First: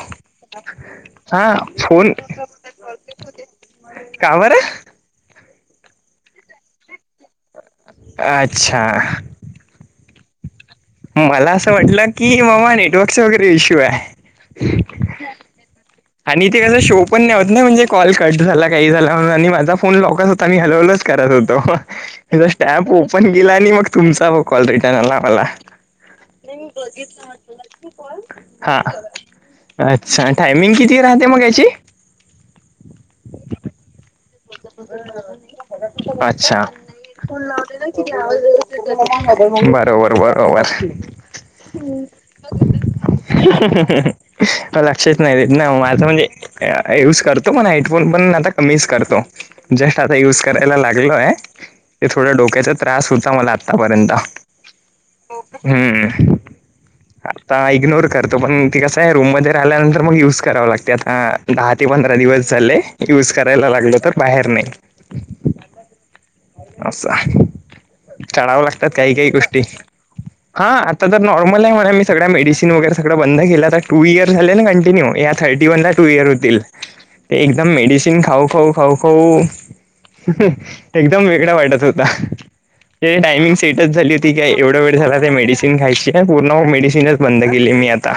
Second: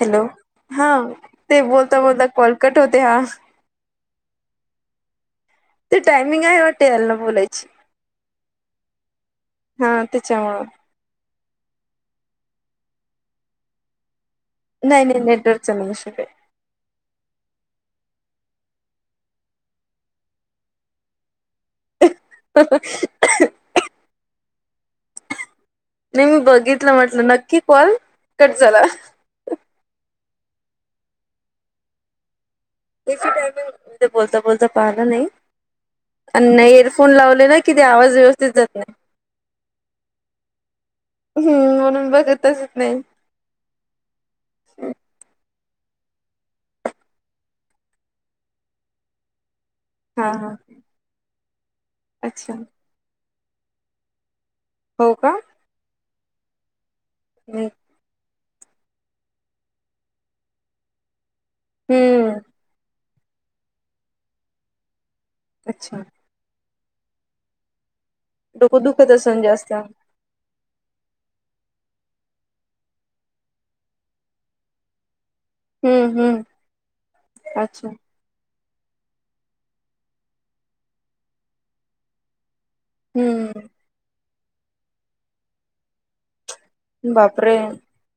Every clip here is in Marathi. हॅलो हा हा ते बोलता बोलता कॉलकट होते हा कावर ते टायमिंग आहे वाटे याल ना बोलायची अच्छा हा त्याच्यामुळं मला असं म्हटलं की मामा नेटवर्कचा वगैरे इश्यू आहे. नाही नाही नेटवर्कचा नाही ईशू आणि ते कसं शो पण नाही होत ना म्हणजे कॉल कट झाला काही झाला म्हण आणि माझा फोन लॉकच होता मी हॅलो हॅलो करत होतो. स्टॅप ओपन केला आणि मग तुमचा कॉल रिटर्न आला मला नाही मी बघितलं म्हटलं नक्की कॉल कट हा झाला. अच्छा टायमिंग किती राहते मग याचे? एी टाइमे [unintelligible] बोलता बोलता पाहिलं नाही अ अच्छा एअरफोन लावले ना कि ते आवाज व्यवस्थित जात नाही बरोबर बरोबर हम्म म्हणून बघतचच नाही. लक्षच नाही ना माझं म्हणजे यूज करतो पण हेडफोन पण आता कमीच करतो. जस्ट आता हा युज हा करायला लागलोय ते थोडं अच्छा डोक्याचा त्रास होता मला आतापर्यंत हो का हम्म आता इग्नोर कर ते पण ते कसं आहे रूम मध्ये राहिल्यानंतर मग युज कराव लागते आता दहा ते पंधरा हम्म दिवस झाले. युज करायला लागल तर बाहेर नाही अच्छा असा चढावं डोकं लागतात दुखत काही काही असेल गोष्टी जास्त हा आता तर नॉर्मल आहे म्हणा मी सग मेडिसिन वगैरे सगळं बंद केलं तर टू इयर झाले ना कंटिन्यू थर्टी वन ला हम्म टू इयर हम्म होतील ते एकदम अच्छा मेडिसिन खाऊ खाऊ हो एकदम वेगळा वाटत होता ते टायमिंग हम्म सेट झाली होती काय एवढा वेळ झाला ते मेडिसिन खायची पूर्ण मेडिनच बंद बापरे केली मी आता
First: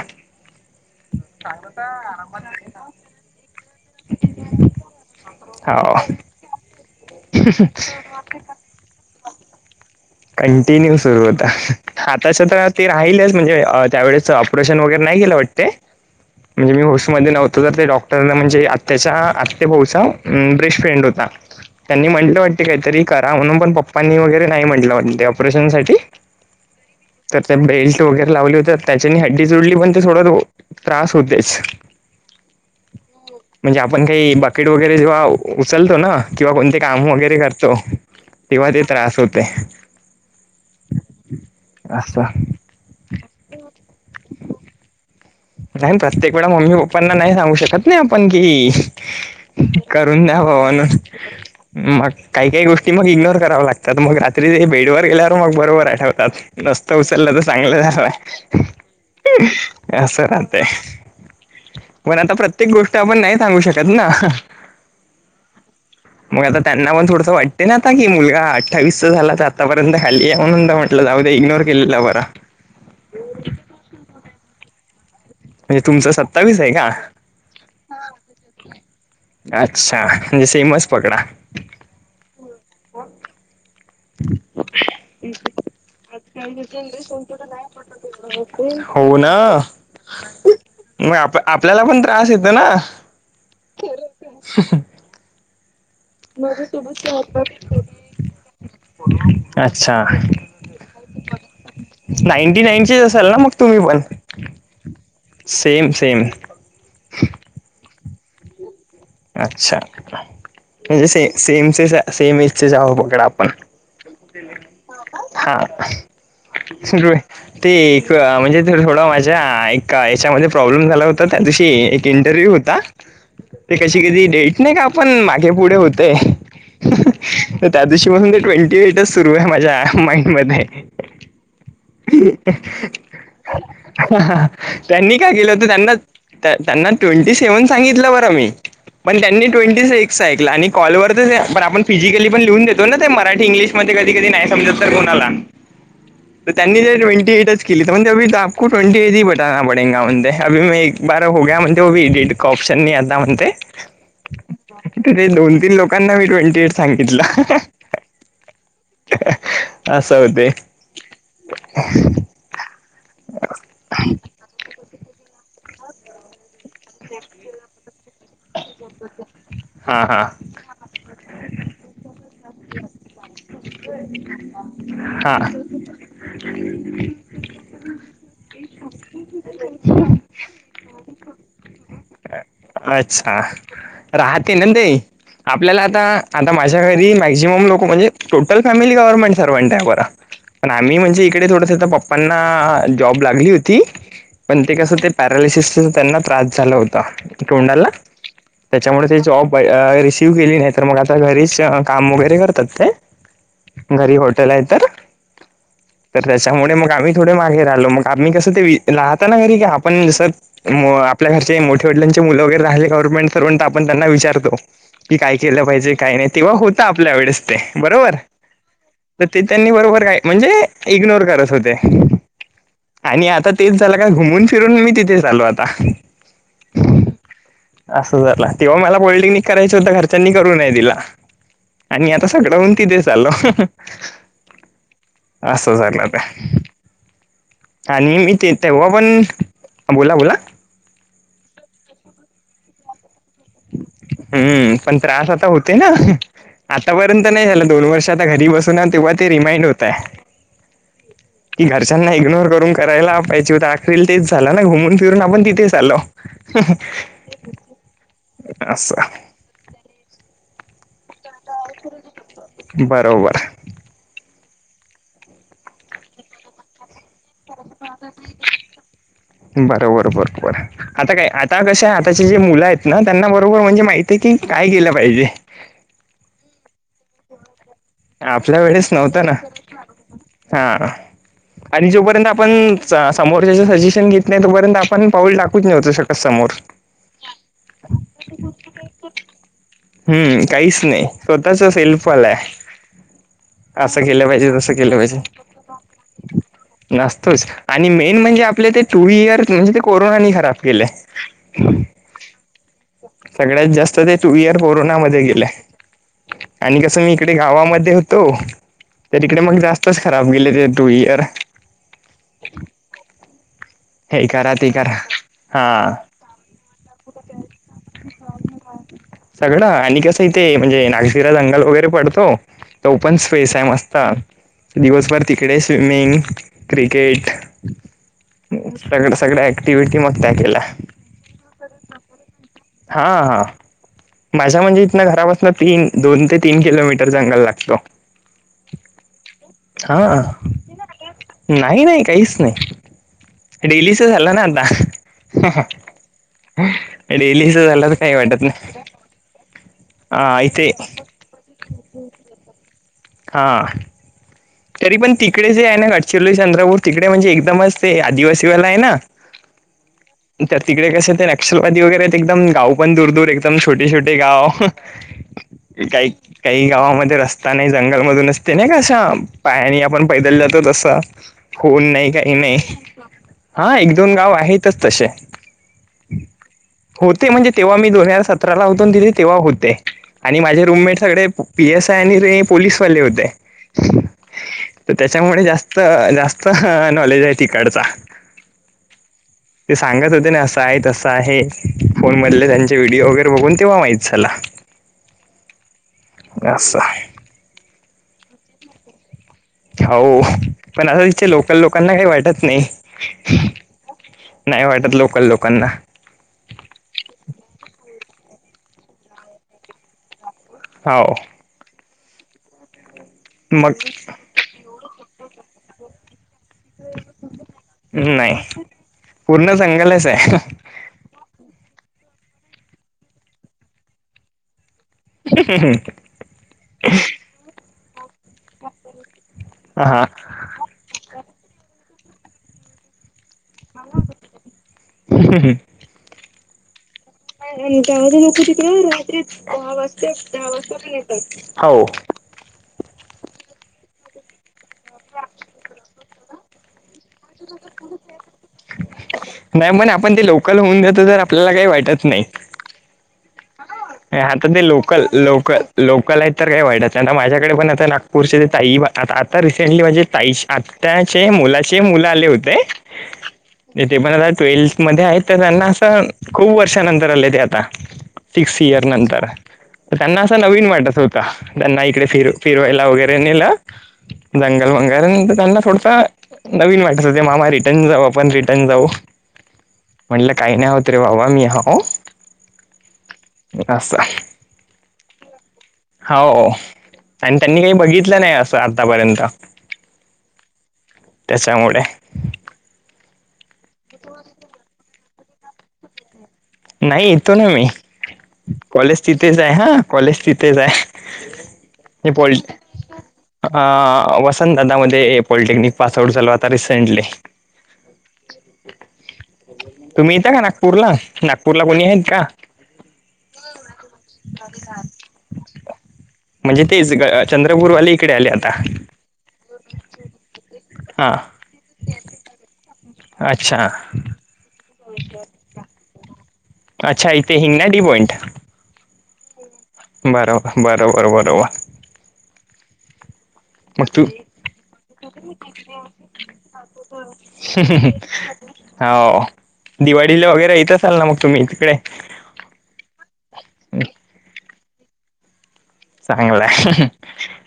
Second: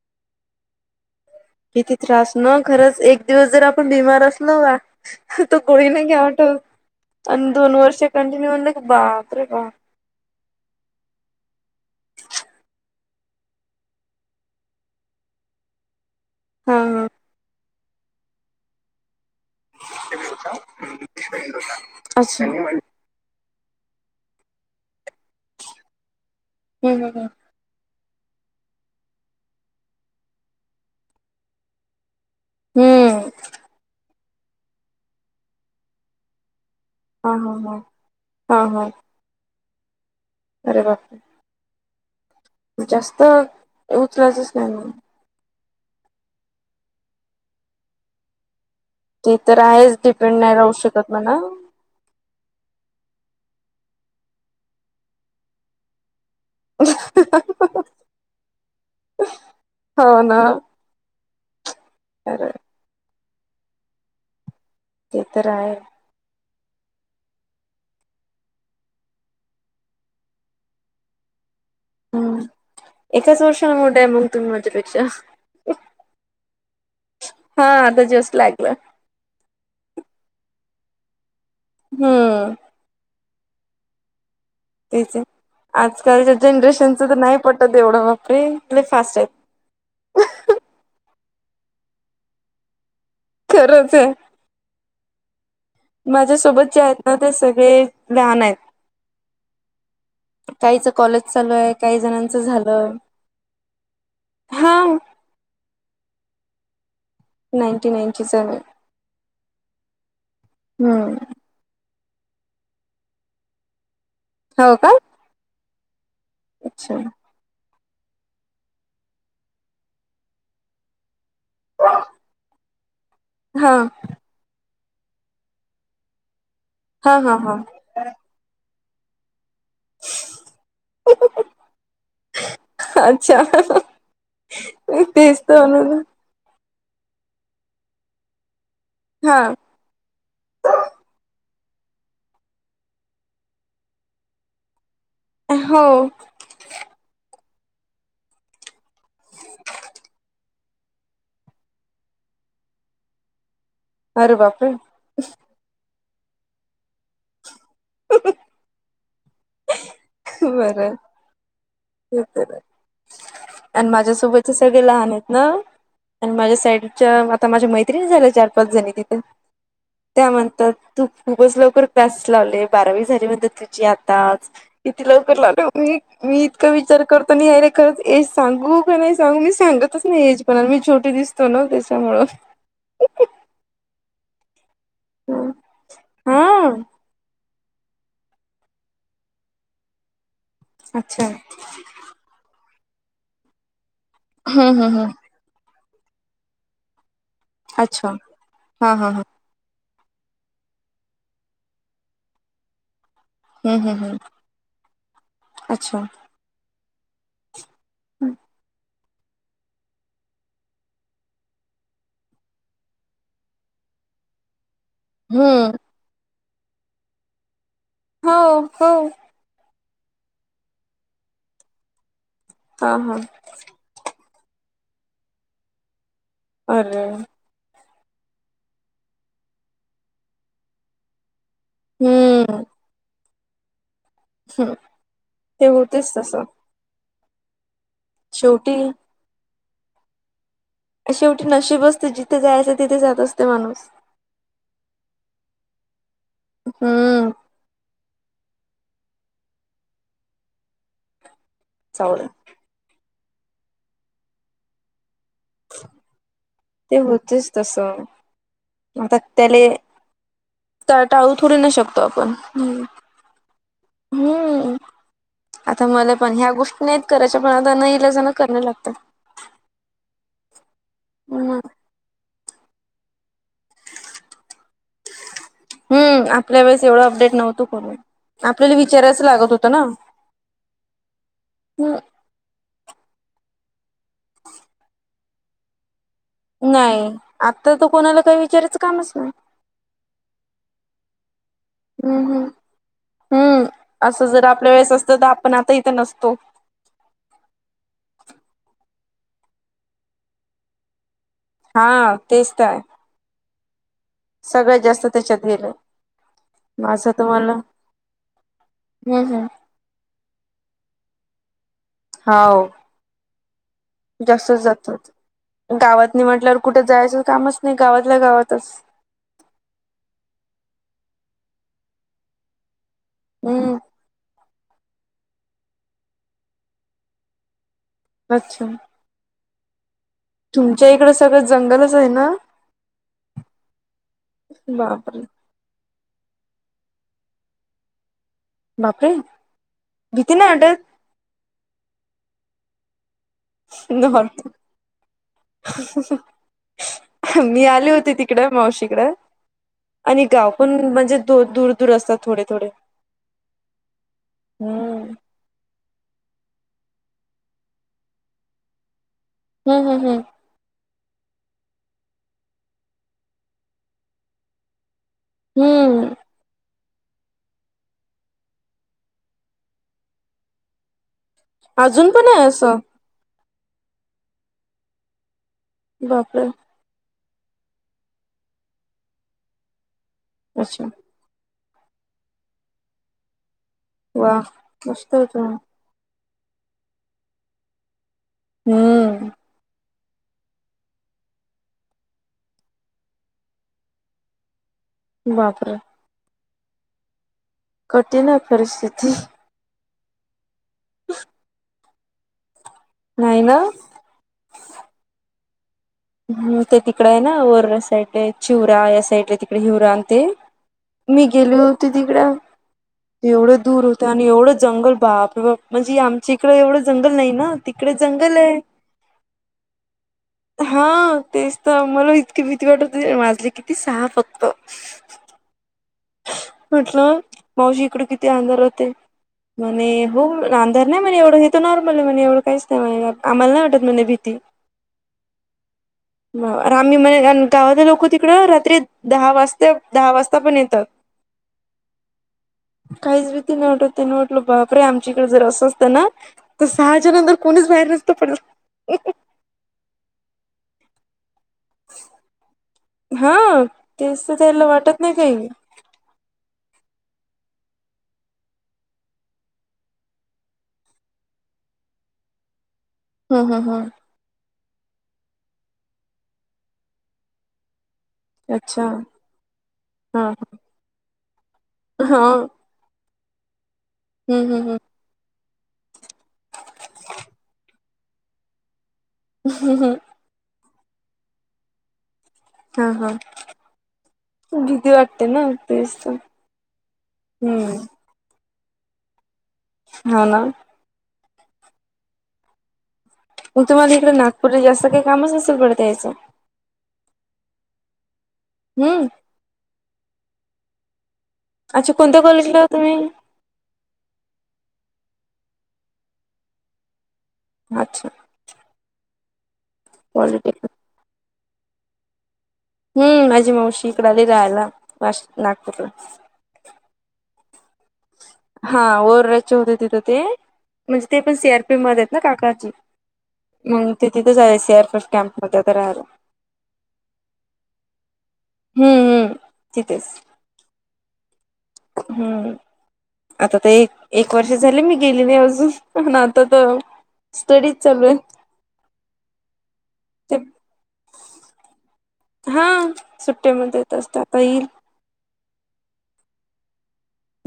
किती त्रास ना खरंच एक दिवस जर आपण बिमार असलो ग तो कोळी हो नाही घ्या आठव आणि दोन वर्षे कंटिन्यू म्ह की बाप रे बा कंटिन्यू सुरू होता आताश तर ते राहिलेच म्हणजे त्यावेळेस ऑपरेशन वगैरे नाही केलं वाटते [unintelligible] म्हणजे मी हा होस्टमध्ये नव्हतो तर ते डॉक्टर म्हणजे आच्या बेट फ्रेंड होता त्यांनी म्हटलं अच्छा वाट हम्म काहीतरी करा म्हणून पण पप्पांनी वगैरे नाही म्हटलं म्हण ऑपरेशन साठी हम् हम ह तर ते बेल्ट वगैरे लावले होते त्याच्यानी हड्डी जुडली पण ते थोडं त्रास होतेच हम्म म्हणजे आपण काही बाकेट वगैरे जेव्हा उचलतो ना, किंवा कोणते काम हा वगैरे हा करतो हा हा तेव्हा ते हा त्रास होते. अरे बा असच्छा जास्त उचलातच नाही म नाही प्रत्येक वेळा मम्मी पप्पांना नाही सांगू शकत नाही आपण कि ते तर आहेच करून डिपेंड द्याव नाही राहू म्हणून शकत म्हणा मग काही काही गोष्टी मग इग्नोर कराव्या लागतात मग रात्री ते बेड ववर गेल्यावर मग बरोबर आठवतात रस्त उचललं तर चांगलं झालंय हो ना राह पण आता अरे प्रत्येक गोष्ट आपण नाही सांगू शकत ना ते तर आहे मग आता त्यांना पण थोडंसं वाटते ना आता की मुलगा अठ्ठावीस चचा झाला तर आतापर्यंत खाली आहे म्हणून जाऊ द इग्नोर केलेला बरा हम्म एकाच वर्षाला मोठं आहे मग तुम्ही माझ्यापेक्षा म्हणजे तुमचं सत्तावीस आहे का हा आता जस्ट लागलं अच्छा म्हणजे सेमच पकडा हम्म तेच आहे आजकालच्या जनरेशनचं तर नाही पडत एवढं वापरले हो फास्ट आहेत ना मग आप आपल्याला पण त्रास येतो ना खरच आहे ह माझ्यासोबत जे आहेत ना ते सगळे लहान आहेत अच्छा काहीच कॉलेज चालू आहे काही जणांच नाईंटी झालंय नाईनचीच असाल ना मग तुम्ही पण हा same same ninety ninety seven अच्छा म्हणजे हम्म से सेमचे सेम एजचे जावं बघड आपण हो का हा अच्छा रु ते म्हणजे थोडं माझ्या एक याच्यामध्ये प्रॉब्लेम झाला होता त्या दिशी इंटरव्ह्यू होता हा ते कशी कधी डेट नाही का आपण मागे पुढे होते हा हा हा तर त्या दिवशी म्हणून ते ट्वेंटी एटच सुरू आहे माझ्या माइंड मध्ये अच्छा त्यांनी का तेच केलं तर होतं त्यांना म्हणून त्यांना ट्वेंटी सेव्हन सांगितलं ब म पण हा त्यांनी ट्वेी ऐक आणि कॉलवर तरच पण आपण फिजिकली पण लिहून देतो ना ते मराठी इंग्लिशमध्ये कधी कधी नाही समजत तर कोणालाह हो. तर त्यांनी ज ट्वेंटी एटच केली तर म्हणजे अ आपो ट्वेंटी एट ह बटाना पडेंगा म्हणतय अभी मैं एक - - बारा हो गया म्हणतय एडिट का ऑप्शन नाही आता म्हणतय अरे बापरे! कीती रे दोन तीन लोकांना मी ट्वेंटी एट सांगितलं. अस होतय. बरं [inaudible] आणि माझ्यासोबत चे सगळे लहान आहेत ना आणि माझ्या साईड च्या आता माझ्या मैत्रिणी झाल्या चार पाच जणी तिथे हा हा त्या म्हण तर तू खूपच लवकर कलास लावले बारावी झाली म्हणतात तुझी अताच. किती लवकर हा लावल मी मी इतका विचार कर पण यार हे खरच एज सांगू का नाही सांगू मी सांगतच नाही एज कोणाला मी छोटी दिसतो ना त्याच्यामुळ. अच्छा राहते ना ते आपल्याला आता हा आता माझ्या घरी मॅग माझी पण लोक म्हणजे टोटल फॅमिली गव्हर्नमेंट सर्वंट आहे बरं पण आम्ही म्हणजे अच्छा इकडे थोडंसं आता पप्पा - त्यांना जॉब लागली होती पण ते हम्म कस हम्म ते हम्म पात प्रवेशासस त्यांना त्रास झाला होता तोंडाला अच्छा हा त्याच्यामुळ हा ते हा जॉब भई रिसीव्ह केली नाही तर मग आता घरीच काम वगैरे करतात काय. हम्म हम्म घरी हम्म हॉटेल आहे तर अच्छा तर त्याच्यामुळे मग आम्ही थोडे मागे राहत मग आम्ही कस ते राहता ना घरी क आपण जस आपल्या घरच्या मोठ्या वडलांचे ते मुल वगैरे राहीले गव्हर्मेंट सर्वंट आपण त्यांना विचारतो की काय केलं हम्म पाहिजे. काही नाही तेव्हा होत आपल्या वेळेस ते बरोबर. हो हो ते त्यांनी बरोबर काय म्हणजे इग्नोर करत होते हा हा आणि आता ते तेच झालं का घुमून फिरून मी तिथेच आलो आता. अरे. असं झालं तेव्हा मला पॉलिटेक्निक करायच होत घरच्यांनी करू नय दिल आणि आता हम्म सगळं तिथे चाललो हम्म ते असं झालं. होतेच तसं आणि मी ते शेवटी तेव्हा पण बोला बोला. शेवटी नशीब असते जिथे जायचं तिथे जात असते माणूस. हम्म पण त्रास आता होते ना आतापर्यंत हम्म नाही झाला दोन वर्ष आता घरी बसून - - पुन्हा तेव्हा ते रिमाइंड होतय. कि घरच्यांना चावल इग्नोर करून करायला पाहिजे होत अखरील तेच झालं ना घुमून फिरून आपण तिथेच आलो. ते होतयच तस आता असं त्याले टाळू थोडू न शकतो आपण हम्म. बरोबर हम्म आता मला पण ह्या गोष्टी नाहीत करायच्या पण अता न इल्याजण करण लागतंय. बरोबर बरोबर आता काय हम्म आता कशे आहे हाताचे. मुल आहेत ना त्यांना बरोबर म्हणजे माहितीे की काय केलं पाहिजे. हम् आपल्या वेळेस एवढं अपडेट नव्हतो कोण आपल्या वेळेस नव्हत ना हा आणि हम्म जोपर्यंत आपण सा समोरच्याचे सजेशन घेत नाही तोपर्यंत आपण पाऊल टाकूच नवतो शकत समोर. नाही आता त कोणाला काही विचारायचं कामच नाही. हम्म काहीच नाही स्वतःच शेल्फ हम्म आलाय. हम्म हम्म असं केलं जर पाहिजे आपल्या तसं वेळेस केलं असत पाहिजे. तर आपण आता इथं नसतो. नसतोच आणि मेन म्हणजे आपले ते टू इयर म्हणजे ते कोरोनानी खराब केलंय. हा तेच तर आहे. सगळ्यात जास्त ते टू इयर जास्त कोरोनामध्ये त्याच्यात गेलंय गेलं आणि कसं माझं मी तर इकडे मला गावामध्ये ते होतो त्या हम्म तिकडे हम्म मग जास्तच खराब गेले ते टू इयर. हा वो. हे करा ते करा. हा. गावात नाही म्हटल्यावर कुठे जायचं कामच नाही गावातल्या गावातच. सगळं आणि कसं इथे म्हणजे नागशीरा जंगल वगैरे पडतो तर ओपन स्पेस आहे हम्म मस्त. ह दिवसभर तिकडे स्विमिंग क्रिकेट अच्छा सगळं सगळं ॲटिट मगॅ आहे तुमच्या इकडं सगळं जंगलच आहे ना हा हा माझ्या म्हणजे इथन बापरे घरापासून तीन दोन ते तीन किलोमीटर जंगल लागतो बापरे हा भीती नाही वाटत नाही नाही काहीच नाही डेलीच झालं ना आता नॉर्मल लीस मी झाला आले तर होते काही वाटत तिकडे ना मावशीकडे ह आऐते द दूर दूर असतात थोडे थोडे हा तरी हम्म पण तिकडे जे आहे ना गडचिरोली चंद्रपूर तिकडे म्हणजे एकदमच ते आदिवासीवाला आहे ना हम् हम् हम तर तिकडे कसें ते नक्षलवादी वगैरे एकदम गाव पण दूर दूर एकदम छोटे छोटे गाव [inaudible] काही काही गावामध्ये रस्ता नाही जंगलमधून असते नाही कशा पायानी आपण पैदल जातो तसा होऊन अजून नाही पण काही आहे नाही असं हा एक दोन गाव आहेतच तसे बापर होते म्हणजे तेव्हा मी दोन हजार सतराला उतून दिले तेव्हा होते आणि माझे अच्छा रूममेट सगळे पी एस आय आणि ते पोलीसवाले होते वा तर मस्त होत त्याच्यामुळे जास्त जास्त नॉलेज आहे तिकडचा हम्म ते सांगत होते ना असं आहे तसं आहे फोन मधले त्यांचे व्हिडिओ वगैरे बघून तेव्हा माहीित चला बापर या कठीण आहे परिस्थिती हो पण आता तिथ लोकल लोकांना काही वाटत नाही नाही ना नाही वाटत लोकल लोकांना हम् ते तिकड आहे ना वर साईड चिवरा या साईड तिकडे हिवरा आणि ते हो मी गेली होते तिकड एवढ मग दूर होत आणि एवढं जंगल बाप म्हणजे आमच्या इकडें एवढं जंगल नाही ना तिकडे नाही. जंगल आहे पूर्ण संंगलच आहे हा तेच तर मला इतकी भीती वाटत माझे किती सहा फक्त ह ह म्हटलं मावशी इकड किती अंधार होते म्हणे हा हो रांधणार नाहीणणे एवढं हेो नॉर्मल आहे म्हणे एवढं काहीच नाही म्ह आम्हाला नाही वाटत म्ह भीती आम्ही म्हणे कार गावात लोक तिकड रात्री दहा वाजता दहा वाजता पण येतात हो काहीच भीती न वाटत त्यांने वाटल बापरे आमच्या इकडे जर असं असतं ना तर सहाज नंतर कोणीच बाहेर नसतो पण नाही मण आपण ते लोकल होऊन देतो तर आपल्याला काही वाटत नाही हा तेच तर आता ते त्याला वाटत लोकल नाही काही. लोकल लोकल आहेत तर काय वाईटच माझ्याकडे पण आता नागपूरचे ताई आता रिसेंटली म्हणजे ताई त्याचे मुलाचे मुलं आले होते ह ह ह ते पण ट्वेल्थ म आहेत त्यांना अस खूप वर्षानंतर आले ते आता अच्छा फियर नंतर त्यांना हा असं नवीन वाटत होता त्यांना इकडे हा फिर फिरवायला वगैरे ला हम्म जंगल हम्म मंगल कारण त्यांना थोडसा नवीन वाटचं ते मामा रिटर्न जाऊ आपण रिटर्न जाऊ ह ह हं म्हटलं काही नाही होत रे बाबा मी अहो हा हा भीती वाटते ना तस हो आणि त्यांनी काही बघितलं नाही असं आतापर्यंत हो ना त्याच्यामुळे मग तुम्हाला इकडे नागपूरला जास्त काही कामच नसेल पडत याचं नाही येतो ना मी कॉलेज हम्म तिथेच आहे हा कॉलेज तिथेच आहे अच्छा कोणत्या कॉलेजला हा तुम्ही अ वसंतदादामध्येध्ये पॉलिटेक्निक पास आउट झाल आता रिसेंटली अच्छा तुम्ही यता का पॉलिटेक्निक नागपूरला नागपूरला कोणी आहेत का हम्म माझी मावशी इकड आली राहायला मा नागपूरला म्हणजे तेच चंद्रपूरवाली हा ओर्रचे होते तिथं ते म्हणजे हां ते पण सी आरपी मध्ये ना काकाची अच्छा मग तिथेथच झा सी आर फर्स कॅम्प मध्ये तर राहल अच्छा इथे हिंग ना डी पॉइंट हम्म हम्म तिथेच बरोबर बरोबर बरोबर हम्म आता तर मग एक तू एक वर्ष झाले मी गेली नाही अजून प आता तर स्टडीज चालू आहे होा दिवाळीला ते वगैरे येत असाल ना मग तुम्ही तिकडे हा सुट्टेमध्ये येत असतात येईल चांगलाय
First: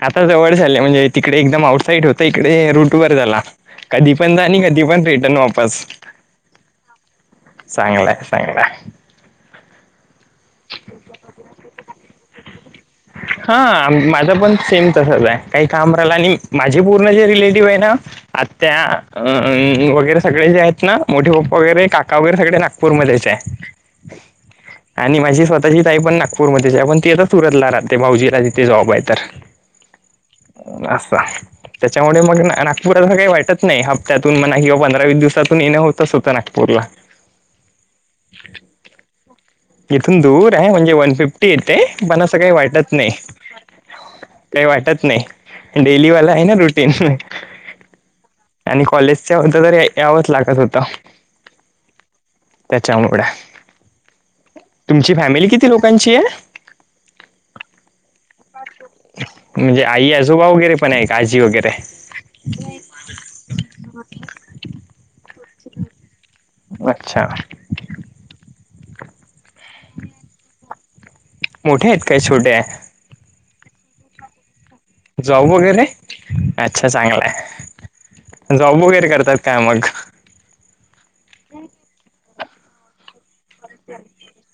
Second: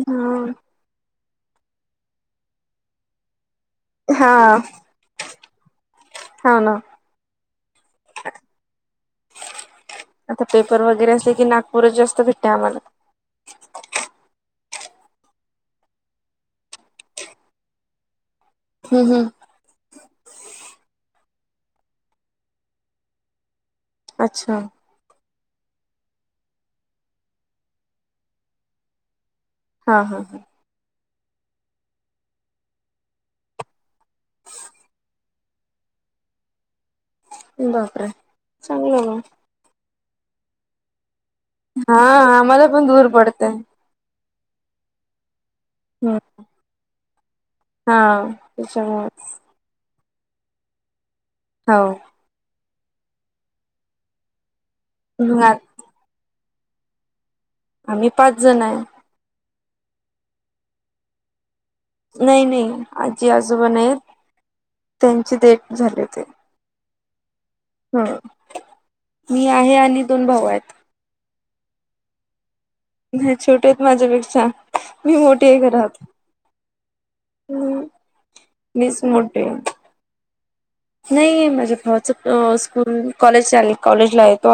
आता हा जवढ झाचाली आहे म्हणजे तिकडे एकदम आउटसाईड होत इकडे रूट वर झाला कधी पण जा हा आणि कधी पण रिटर्न वापस हा ना चांगलंय चांगलाय आता पेपर वगैरे असे की नागपूरच जास्त भेटत आम्हाला हा माझं पण सेम तसच आहे काही काम राहिलं आणि माझे पूर्ण जे रिलेटिव्ह आहे ना आत्या हम्म हम्म अं अं वगैरे सगळे जे आहेत ना मोठे पप् वगैरे काका वगैरे सगळे नागपूरमध्येध्येच आहे अच्छा आणि माझी स्वतःची ताई पण नागपूरमध्ये आहे पण ती आ तर सुरतला राहते भाऊजीला तिथे जॉब आहे तर हा हा हा असस्ता त्याच्यामुळे मग नागपूरात काही वाटत नाही हप्त्यातून म किंवा पंधरा वीस दिवसातून येणं होतच होतं नागपूरला बापरे चांगलं म इथून दूर आहे म्हणजे वन फिफ्टी येते हा पण असं काही आम्हाला पण वाटत दूर नाही पडतय काही वाटत नाही डेलीवाला आहे ना रुटीन हा आणि त्याच्यामुळे कॉलेजच्या हो तर यावंच लागत होत हो त्याच्या वंगडा तुमची फॅमिली मग किती लोकांची आहे आम्ही पाच जन आहे. म्हणजे आई आजोबा वगैरे पण आहे का? आजी वगैरे. नाही नाही आजी आजोबा नाहीत त्यांची डेट झाली होती. अच्छा. हा मी आहे आणि दोन भाऊ आहेत. मोठे आहेत काय छोट्या? नाही छोटे आहेत माझ्यापेक्षा. मी मोठी जॉब आहे वगैरे घरात नाही? अच्छा चांगलय जॉब मीच वगैरे करतात मोठी का आहे मगं. नाही माझ्या भावाच अ स्कूल कॉलेज चा कॉलेजला आहेे तो.